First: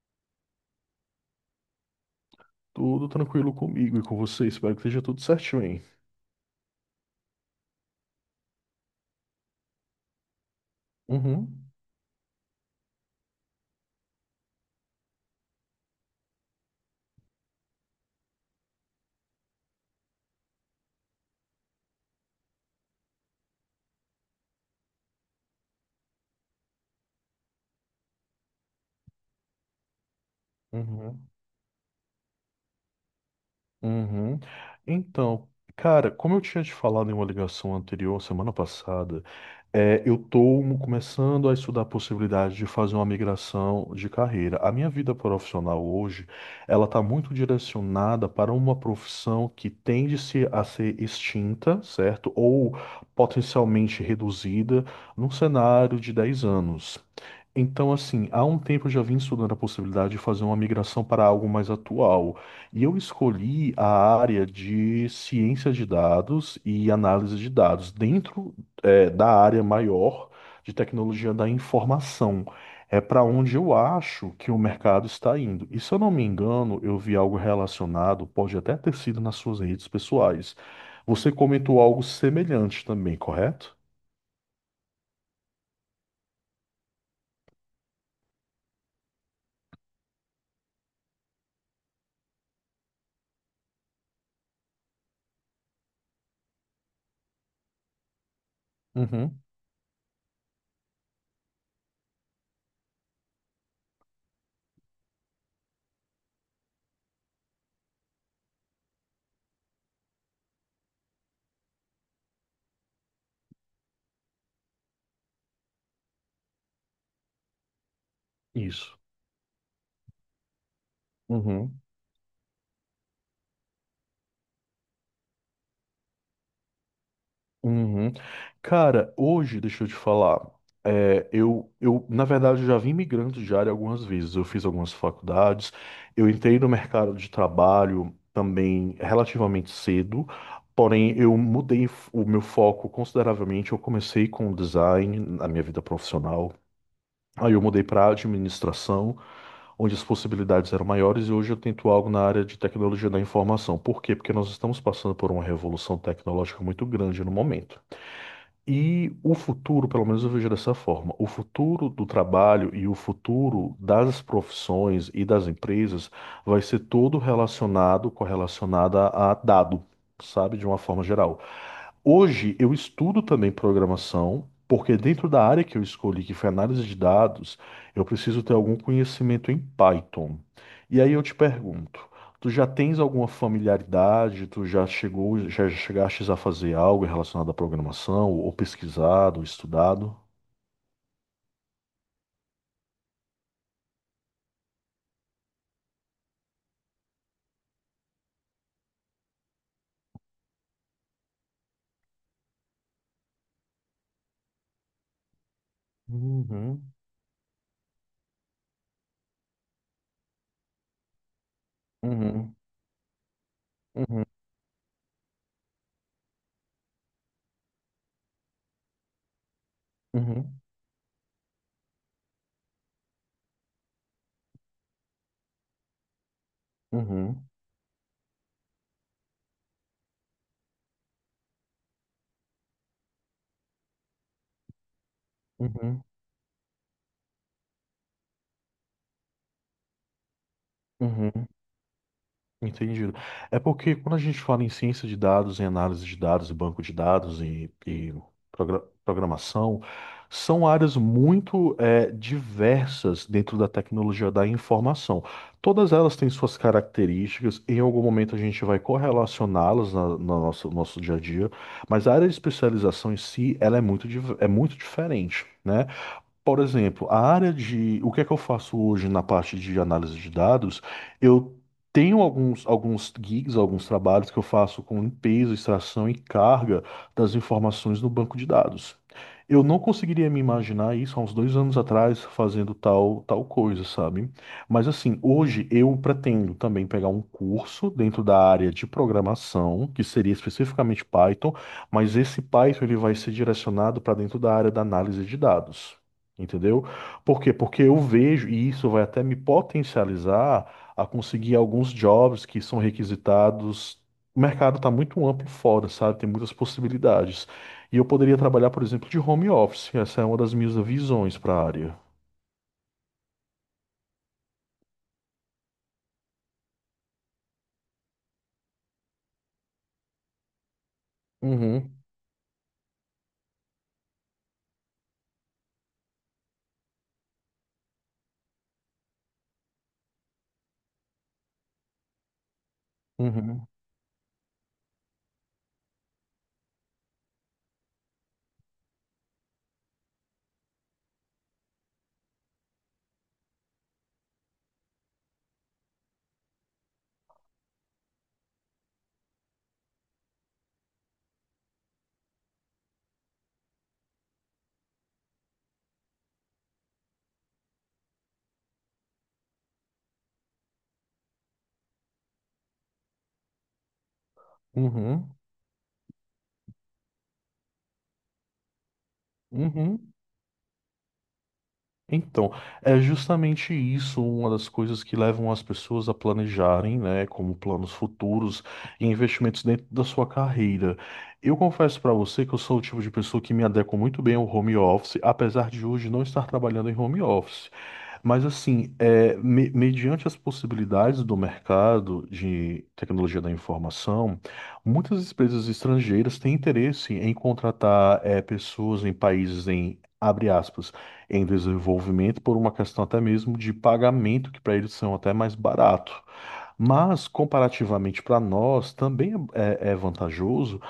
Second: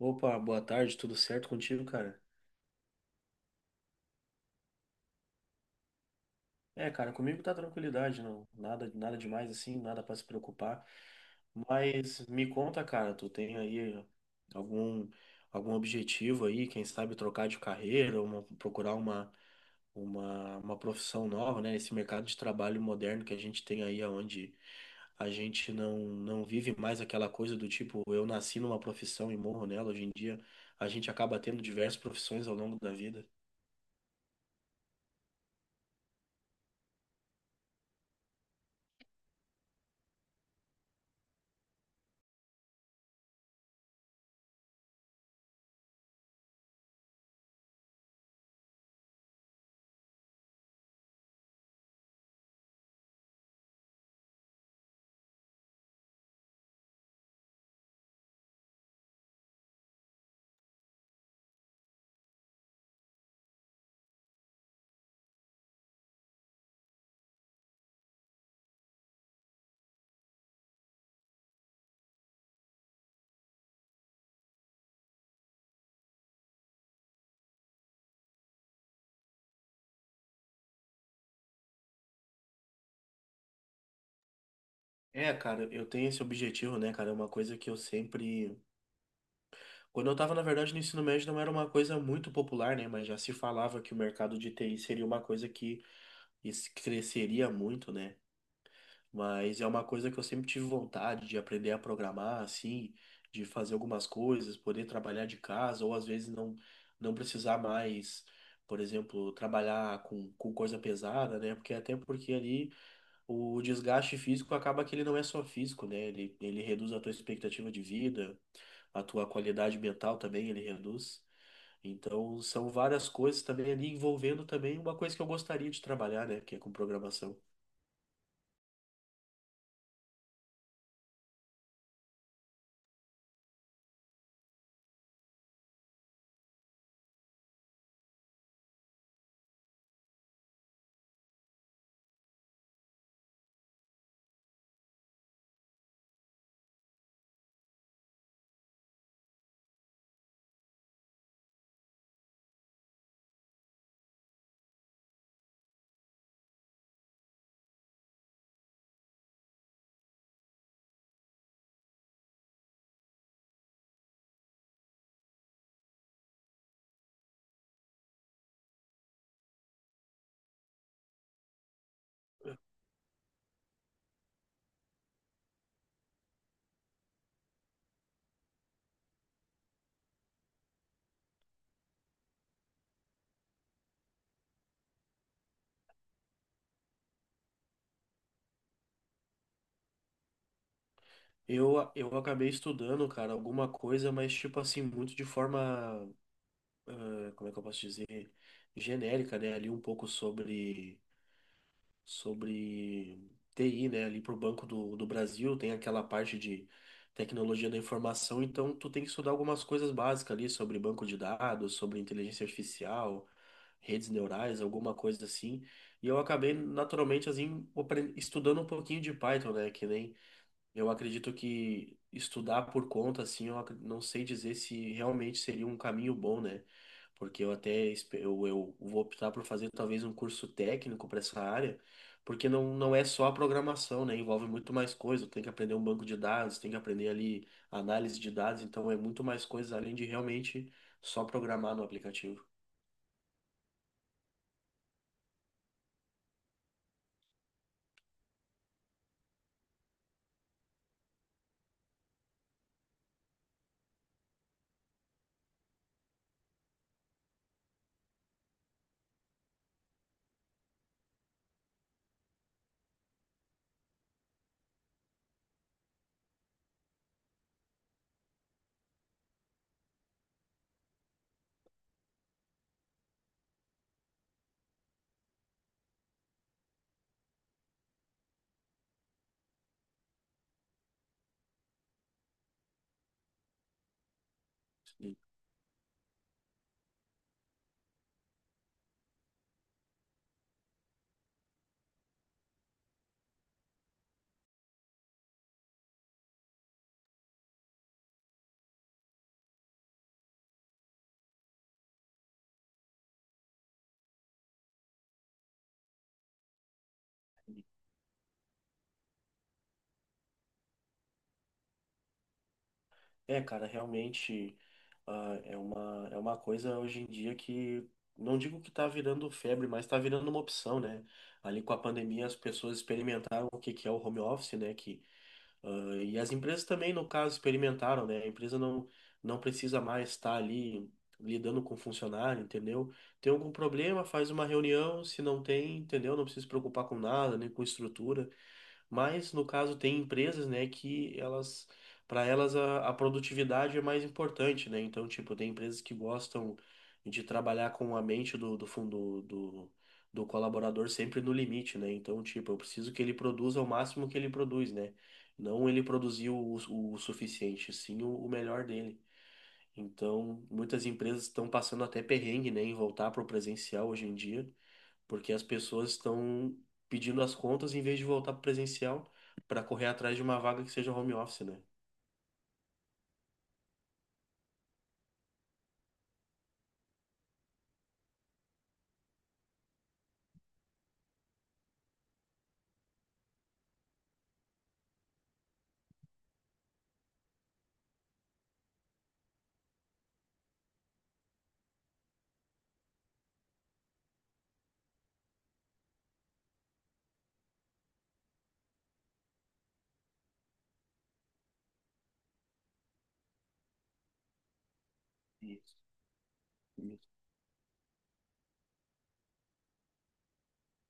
Opa, boa tarde, tudo certo contigo, cara? Tudo tranquilo comigo e com você. Espero que esteja tudo certinho, hein? É, cara, comigo tá tranquilidade, não, nada, nada demais assim, nada pra se preocupar. Uhum, Mas me conta, cara, tu tem aí algum algum objetivo aí, quem sabe trocar de carreira, uma, procurar uma, uma profissão nova, né? Esse mercado de trabalho moderno que a gente tem aí, aonde a gente não vive mais aquela coisa do tipo, eu nasci numa profissão e morro nela. Hoje em dia, a gente uhum. acaba tendo diversas profissões ao longo da vida. Uhum. Então, cara, como eu tinha te falado em uma ligação anterior, semana passada, é, eu estou começando a estudar a possibilidade de fazer uma migração de carreira. A minha vida profissional hoje, ela está muito direcionada para uma profissão que tende-se a ser extinta, certo? Ou potencialmente reduzida num cenário de 10 anos. Então, assim, há um tempo eu já vim estudando a possibilidade de fazer uma migração para algo mais atual. E eu escolhi a área de ciência de dados e análise de dados, dentro, da área maior de tecnologia da informação. É para onde eu acho que o mercado está indo. E se eu não me engano, eu vi algo relacionado, pode até ter sido nas suas redes pessoais. Você comentou algo semelhante também, correto? É, cara, eu tenho esse objetivo, né, cara? É uma coisa que eu sempre. Quando eu tava, na verdade, no ensino médio não era uma coisa muito popular, né? Mas já se falava que o mercado de TI seria uma coisa que cresceria muito, né? Uhum. Mas é uma coisa que eu sempre tive vontade de aprender a programar, assim, de fazer algumas coisas, poder trabalhar de casa, ou às vezes não, não precisar mais, por exemplo, trabalhar com coisa pesada, né? Porque até porque ali. O desgaste físico acaba que ele não é só físico, né? Ele reduz a tua expectativa de vida, Isso. a tua qualidade mental também ele reduz. Uhum. Então, são várias coisas também ali envolvendo também uma coisa que eu gostaria de trabalhar, né? Que é com programação. Uhum. Cara, hoje, deixa eu te falar, é, eu, na verdade, eu já vim migrando de área algumas vezes. Eu fiz algumas faculdades, eu entrei no mercado de trabalho também relativamente cedo, porém, eu mudei o meu foco consideravelmente. Eu comecei com design na minha vida profissional, aí eu mudei para administração, onde as possibilidades eram maiores, e hoje eu tento algo na área de tecnologia da informação. Por quê? Porque nós estamos passando por uma revolução tecnológica muito grande no momento. E o futuro, pelo menos eu vejo dessa forma, o futuro do trabalho e o futuro das profissões e das empresas vai ser todo relacionado, correlacionado a dado, sabe, de uma forma geral. Hoje eu estudo também programação, porque dentro da área que eu escolhi, que foi análise de dados, eu preciso ter algum conhecimento em Python. E aí eu te pergunto, tu já tens alguma familiaridade? Tu já chegou, já chegaste a fazer algo relacionado à programação, ou pesquisado, ou estudado? Eu acabei estudando, cara, alguma coisa, mas tipo assim, muito de forma, como é que eu posso dizer? Genérica, né? Ali um pouco sobre TI, né? Ali para o Banco do Brasil tem aquela parte de Uhum, tecnologia da informação, então tu tem que estudar algumas coisas básicas ali sobre banco de dados, sobre inteligência uhum, artificial, redes uhum, neurais, alguma coisa assim. E eu acabei naturalmente assim estudando um pouquinho de Python, né? Que nem uhum, eu acredito que estudar por conta, assim, não sei dizer se realmente seria um caminho bom, né? Porque uhum, eu vou optar por fazer talvez um curso técnico para essa área, porque não, não é só a programação, né? Envolve muito mais coisa. Tem que uhum, aprender um uhum, banco de dados, tem que aprender ali análise de dados, então é muito mais coisas além de realmente só uhum. programar no aplicativo. Entendido. É porque quando a gente fala em ciência de dados, em análise de dados, banco de dados e programação, são áreas muito diversas dentro da tecnologia da informação. Todas elas têm suas características, em algum momento a gente vai correlacioná-las no nosso dia a dia, mas a área de especialização em si, ela é muito diferente, né? Por exemplo, a área de o que é que eu faço hoje na parte de análise de dados, eu tenho alguns gigs, alguns trabalhos que eu faço com limpeza, extração e carga das informações no banco de dados. Eu não conseguiria me imaginar isso há uns 2 anos atrás fazendo tal, tal coisa, sabe? Mas assim, hoje eu pretendo também pegar um curso dentro da área de programação, que seria especificamente Python, mas esse Python ele vai ser direcionado para dentro da área da análise de dados. Entendeu? Por quê? Porque eu vejo, e isso vai até me potencializar a conseguir alguns jobs que são requisitados. O mercado está muito amplo fora, sabe? Tem muitas possibilidades. E eu poderia trabalhar, por exemplo, de home office. Essa é uma das minhas visões para a área. É, cara, realmente é uma coisa hoje em dia que não digo que tá virando febre, mas tá virando uma opção, né? Ali com a Uhum, pandemia as pessoas experimentaram o que que é o home office, né? Que, e as empresas também, no caso, experimentaram, né? A empresa não, não precisa mais estar ali lidando com funcionário, entendeu? Tem algum uhum, problema, faz uma reunião, se não tem, entendeu? Não precisa se preocupar com nada, nem com estrutura. Mas, no caso, tem empresas, né, que elas, para elas a produtividade é mais importante, né? Então, tipo, tem empresas que gostam de trabalhar com a mente do fundo do, do colaborador sempre no limite, né? Então, tipo, eu preciso que ele produza o máximo que ele produz, né? Não ele produziu o suficiente, sim o melhor dele. Então, muitas empresas estão passando até perrengue, né, em voltar para o presencial hoje em dia uhum, porque as pessoas estão pedindo as contas em vez de voltar para presencial para correr uhum. atrás de uma vaga que seja home office, né? Então, é justamente isso uma das coisas que levam as pessoas a planejarem, né, como planos futuros e investimentos dentro da sua carreira. Eu confesso para você que eu sou o tipo de pessoa que me adequa muito bem ao home office, apesar de hoje não estar trabalhando em home office. Mas assim, é, mediante as possibilidades do mercado de tecnologia da informação, muitas empresas estrangeiras têm interesse em contratar é, pessoas em países em, abre aspas, em desenvolvimento por uma questão até mesmo de pagamento, que para eles são até mais Isso. barato. Mas, comparativamente para nós, também é vantajoso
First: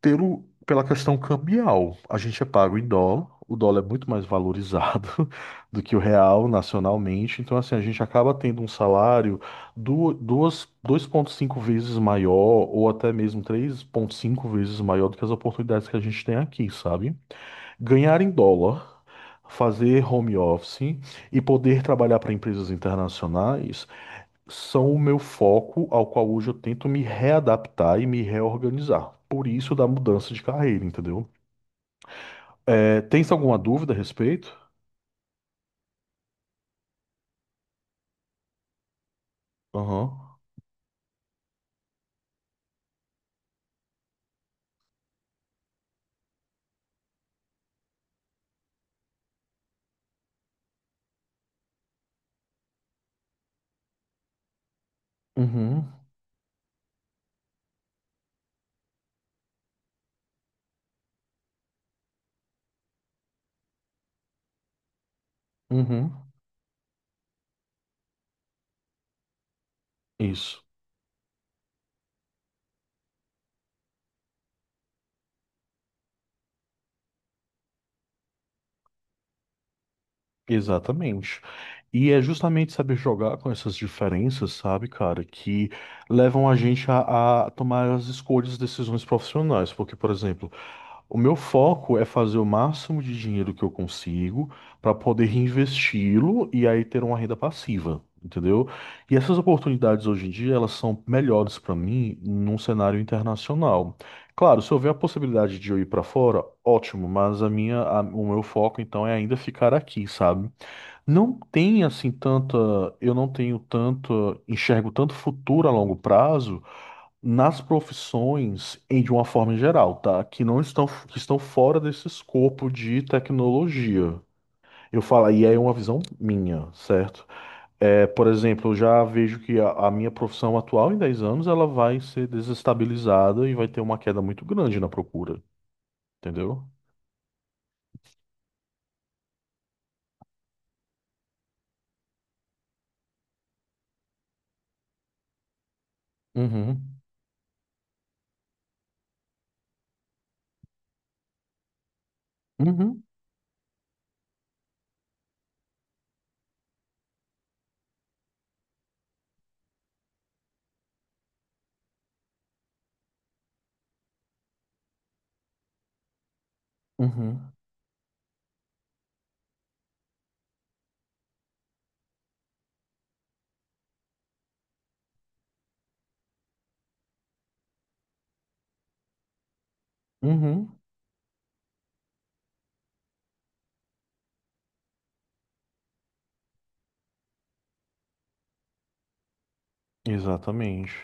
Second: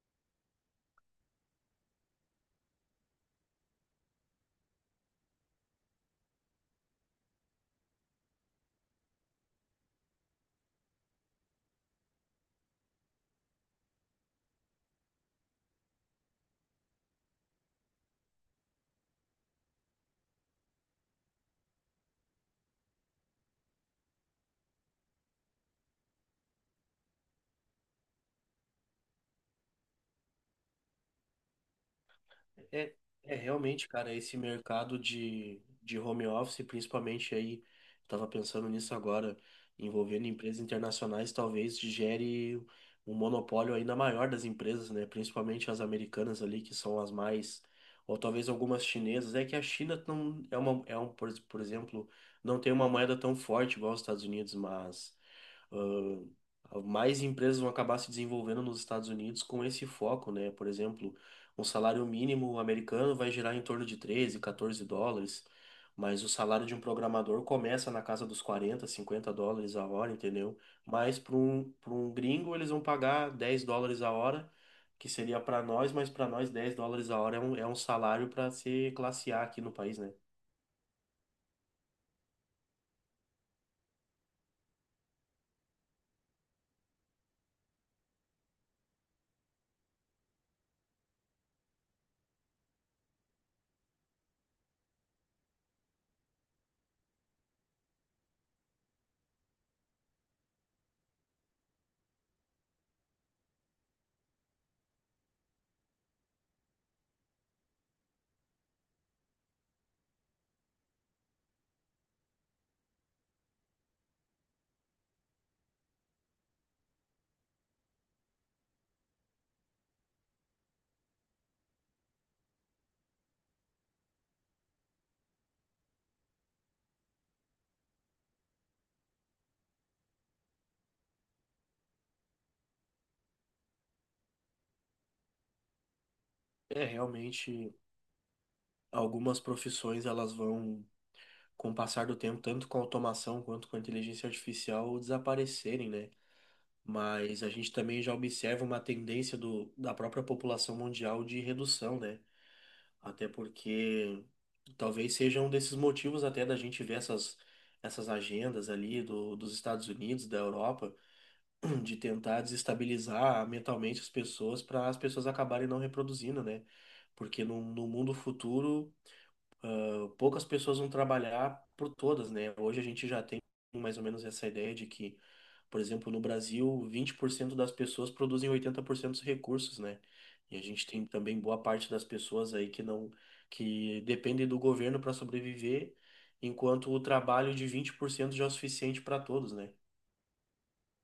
pelo, pela questão cambial, a gente é pago em dólar, o dólar é muito mais valorizado do que o real nacionalmente, então assim, a gente acaba tendo um salário 2,5 vezes maior ou até mesmo 3,5 vezes maior do que as oportunidades que a gente tem aqui, sabe? Ganhar em dólar, fazer home office e poder trabalhar para empresas internacionais são o meu foco ao qual hoje eu tento me readaptar e me reorganizar. Por isso da mudança de carreira, entendeu? É, É, tens é alguma realmente, dúvida a cara, esse respeito? mercado de home office, principalmente aí, estava pensando nisso agora, envolvendo Aham. empresas internacionais, talvez gere um monopólio ainda maior das empresas, né? Principalmente as americanas ali, que são as mais, ou talvez algumas chinesas. É que a China não é uma, é um, por exemplo, não tem uma moeda tão forte igual os Estados Unidos, mas Uhum. Mais empresas vão acabar se desenvolvendo nos Estados Unidos com esse foco, né? Por exemplo, um salário mínimo americano vai girar em torno de 13, 14 dólares, Uhum. mas o salário de um programador começa na casa dos 40, 50 dólares a hora, entendeu? Isso. Mas para um gringo eles vão pagar 10 dólares a hora, que seria para nós, mas para nós 10 dólares a hora é um salário para ser classe A aqui no país, né? Exatamente. E é justamente saber jogar com essas diferenças, sabe, cara, que levam a gente a tomar as escolhas e decisões profissionais. Porque, por exemplo, o meu foco é fazer o máximo de dinheiro que eu consigo para poder reinvesti-lo e aí ter uma renda passiva, entendeu? E essas oportunidades hoje em dia, elas são melhores para mim num cenário internacional. Claro, se houver a possibilidade de eu ir para fora, ótimo, mas o meu foco então é ainda ficar aqui, sabe? Não tem assim tanta, eu não tenho tanto, enxergo tanto futuro a longo prazo nas profissões em de uma forma geral, tá? Que não estão que estão fora desse escopo de tecnologia. Eu falo, e aí é uma visão minha, certo? É, por exemplo, eu já vejo que a minha profissão atual em 10 anos ela vai ser desestabilizada e vai ter uma queda muito grande na procura, entendeu? É, realmente, algumas profissões elas vão com o passar do tempo, tanto com a automação quanto com a inteligência artificial, desaparecerem, né? Uhum. Mas a gente também já observa uma tendência do, da própria população mundial de redução, né? Uhum. Até porque talvez seja um desses motivos até da gente ver essas, essas agendas ali do, dos Estados Unidos, da Europa, de tentar desestabilizar mentalmente as pessoas para as pessoas acabarem não reproduzindo, né? Porque Uhum. no mundo futuro poucas pessoas vão trabalhar por todas, né? Hoje a gente já tem mais ou menos essa ideia de que, por exemplo, no Brasil, 20% das pessoas produzem 80% dos recursos, né? E a Uhum. gente tem também boa parte das pessoas aí que não, que dependem do governo para sobreviver, enquanto o trabalho de 20% já é o suficiente para todos, né? Exatamente.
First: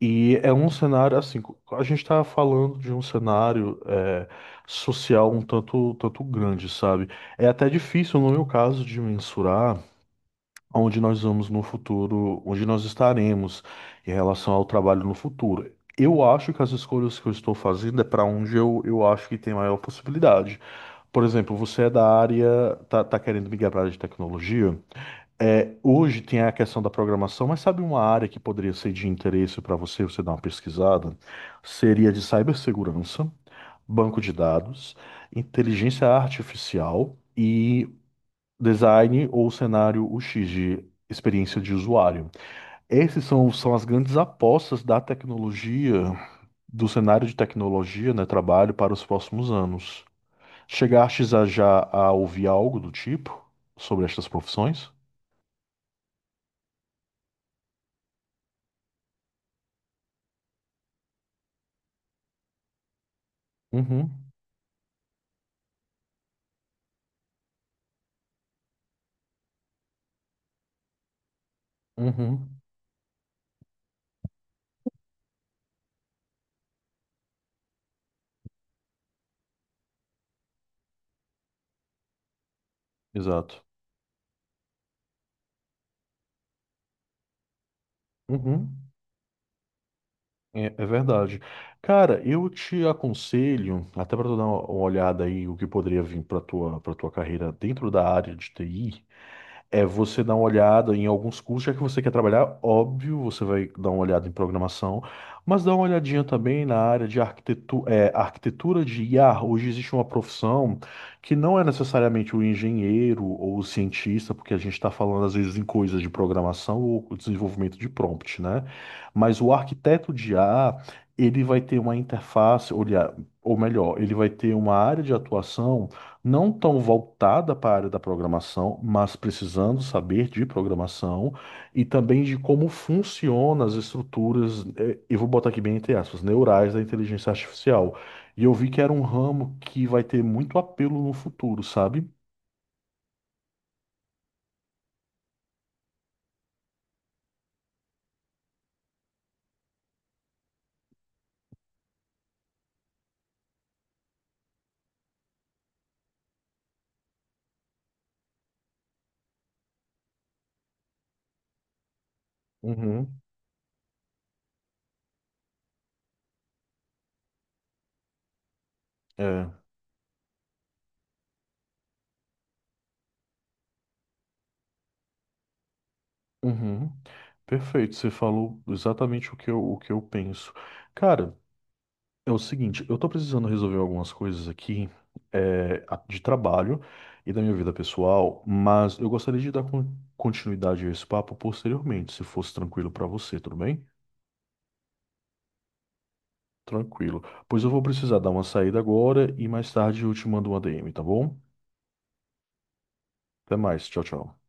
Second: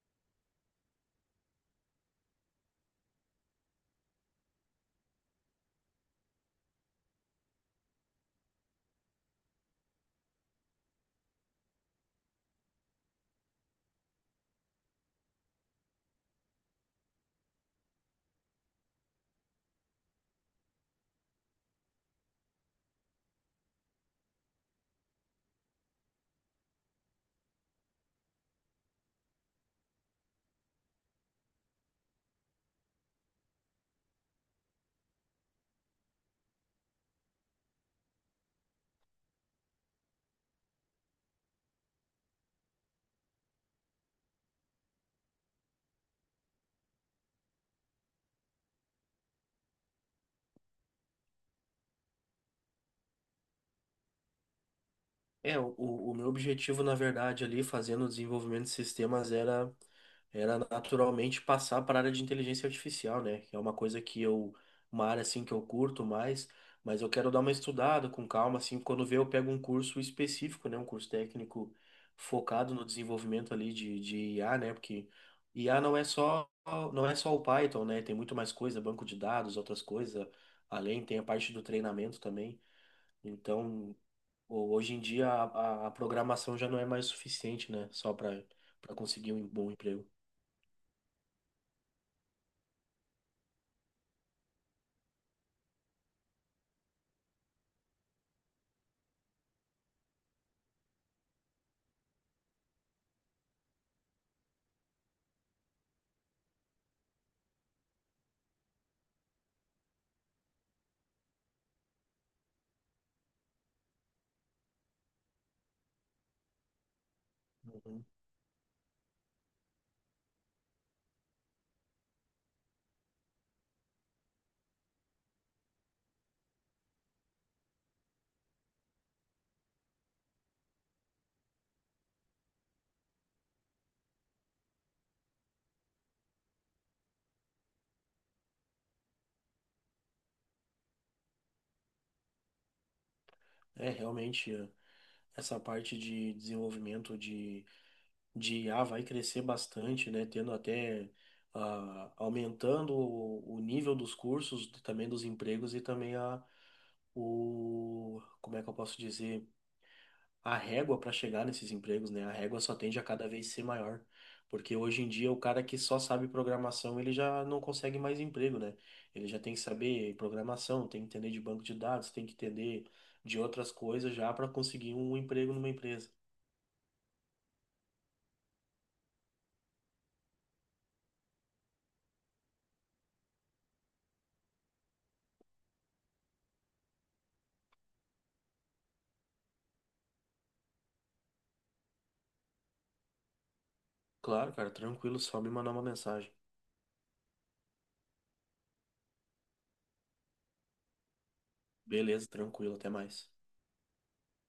E é um cenário assim, a gente está falando de um cenário é, social um tanto, tanto grande, sabe? É até difícil, no meu caso, de mensurar onde nós vamos no futuro, onde nós estaremos em relação ao trabalho no futuro. Eu acho que as escolhas que eu estou fazendo é para onde eu acho que tem maior possibilidade. Por exemplo, você é da área, tá querendo migrar para a área de tecnologia? É, hoje tem a questão da programação, mas sabe uma área que poderia ser de interesse para você, você dar uma pesquisada? Seria de cibersegurança, banco de dados, inteligência artificial e design ou cenário UX de experiência de usuário. Esses são as grandes apostas da tecnologia, do cenário de tecnologia, né, trabalho para os próximos anos. Chegastes a já a ouvir algo do tipo sobre estas profissões? É, o meu objetivo, na verdade, ali fazendo o desenvolvimento de sistemas era naturalmente passar para a área de inteligência artificial, né? Que é uma coisa que Uhum, eu, uma área assim que eu curto mais, mas eu quero dar uma estudada com calma, assim, quando ver eu pego um curso específico, né? Um curso técnico uhum. focado no desenvolvimento ali de IA, né? Porque IA não é só, não é só o Python, né? Tem muito mais coisa, banco de dados, outras coisas, além tem a parte do treinamento também. Exato. Então, hoje em dia a, a programação já não é mais suficiente, né? Só Uhum. para conseguir um bom emprego. É, é verdade. Cara, eu te aconselho, até para tu dar uma olhada aí o que poderia vir para tua carreira dentro da área de TI. É você dar uma olhada em alguns cursos, já que você quer trabalhar, óbvio, você vai dar uma olhada em programação, mas dá uma olhadinha também na área de arquitetura de IA. Hoje existe uma profissão que não é necessariamente o engenheiro ou o cientista, porque a gente está falando às vezes em coisas de programação ou desenvolvimento de prompt, né? Mas o arquiteto de IA, ele vai ter uma interface, olhar, ou melhor, ele vai ter uma área de atuação não tão voltada para a área da programação, mas precisando saber de programação e também de como funcionam as estruturas, eu vou botar aqui bem entre aspas, neurais da inteligência artificial. E eu vi que era um ramo que vai ter muito apelo no futuro, sabe? É, realmente, essa parte de desenvolvimento de I a vai crescer bastante, né? Tendo até, aumentando o nível dos cursos, também dos empregos e também a, o, como é que eu posso dizer? A régua para chegar nesses empregos, né? A régua só tende a Uhum. cada vez ser maior, porque hoje em dia o cara que só sabe programação, ele já não consegue mais emprego, né? Ele já É. tem que saber programação, tem que entender de banco de dados, tem que entender de outras coisas já para conseguir um emprego numa empresa. Uhum. Perfeito, você falou exatamente o que eu penso. Cara, é o seguinte, eu tô precisando resolver algumas coisas aqui, é, de trabalho e da minha vida pessoal, mas eu gostaria de dar continuidade a esse papo posteriormente, se fosse tranquilo pra você, tudo bem? Claro, cara, tranquilo, só me mandar uma mensagem. Tranquilo. Pois eu vou precisar dar uma saída agora e mais tarde eu te mando um ADM, tá bom? Beleza, tranquilo, até mais. Até mais, tchau, tchau.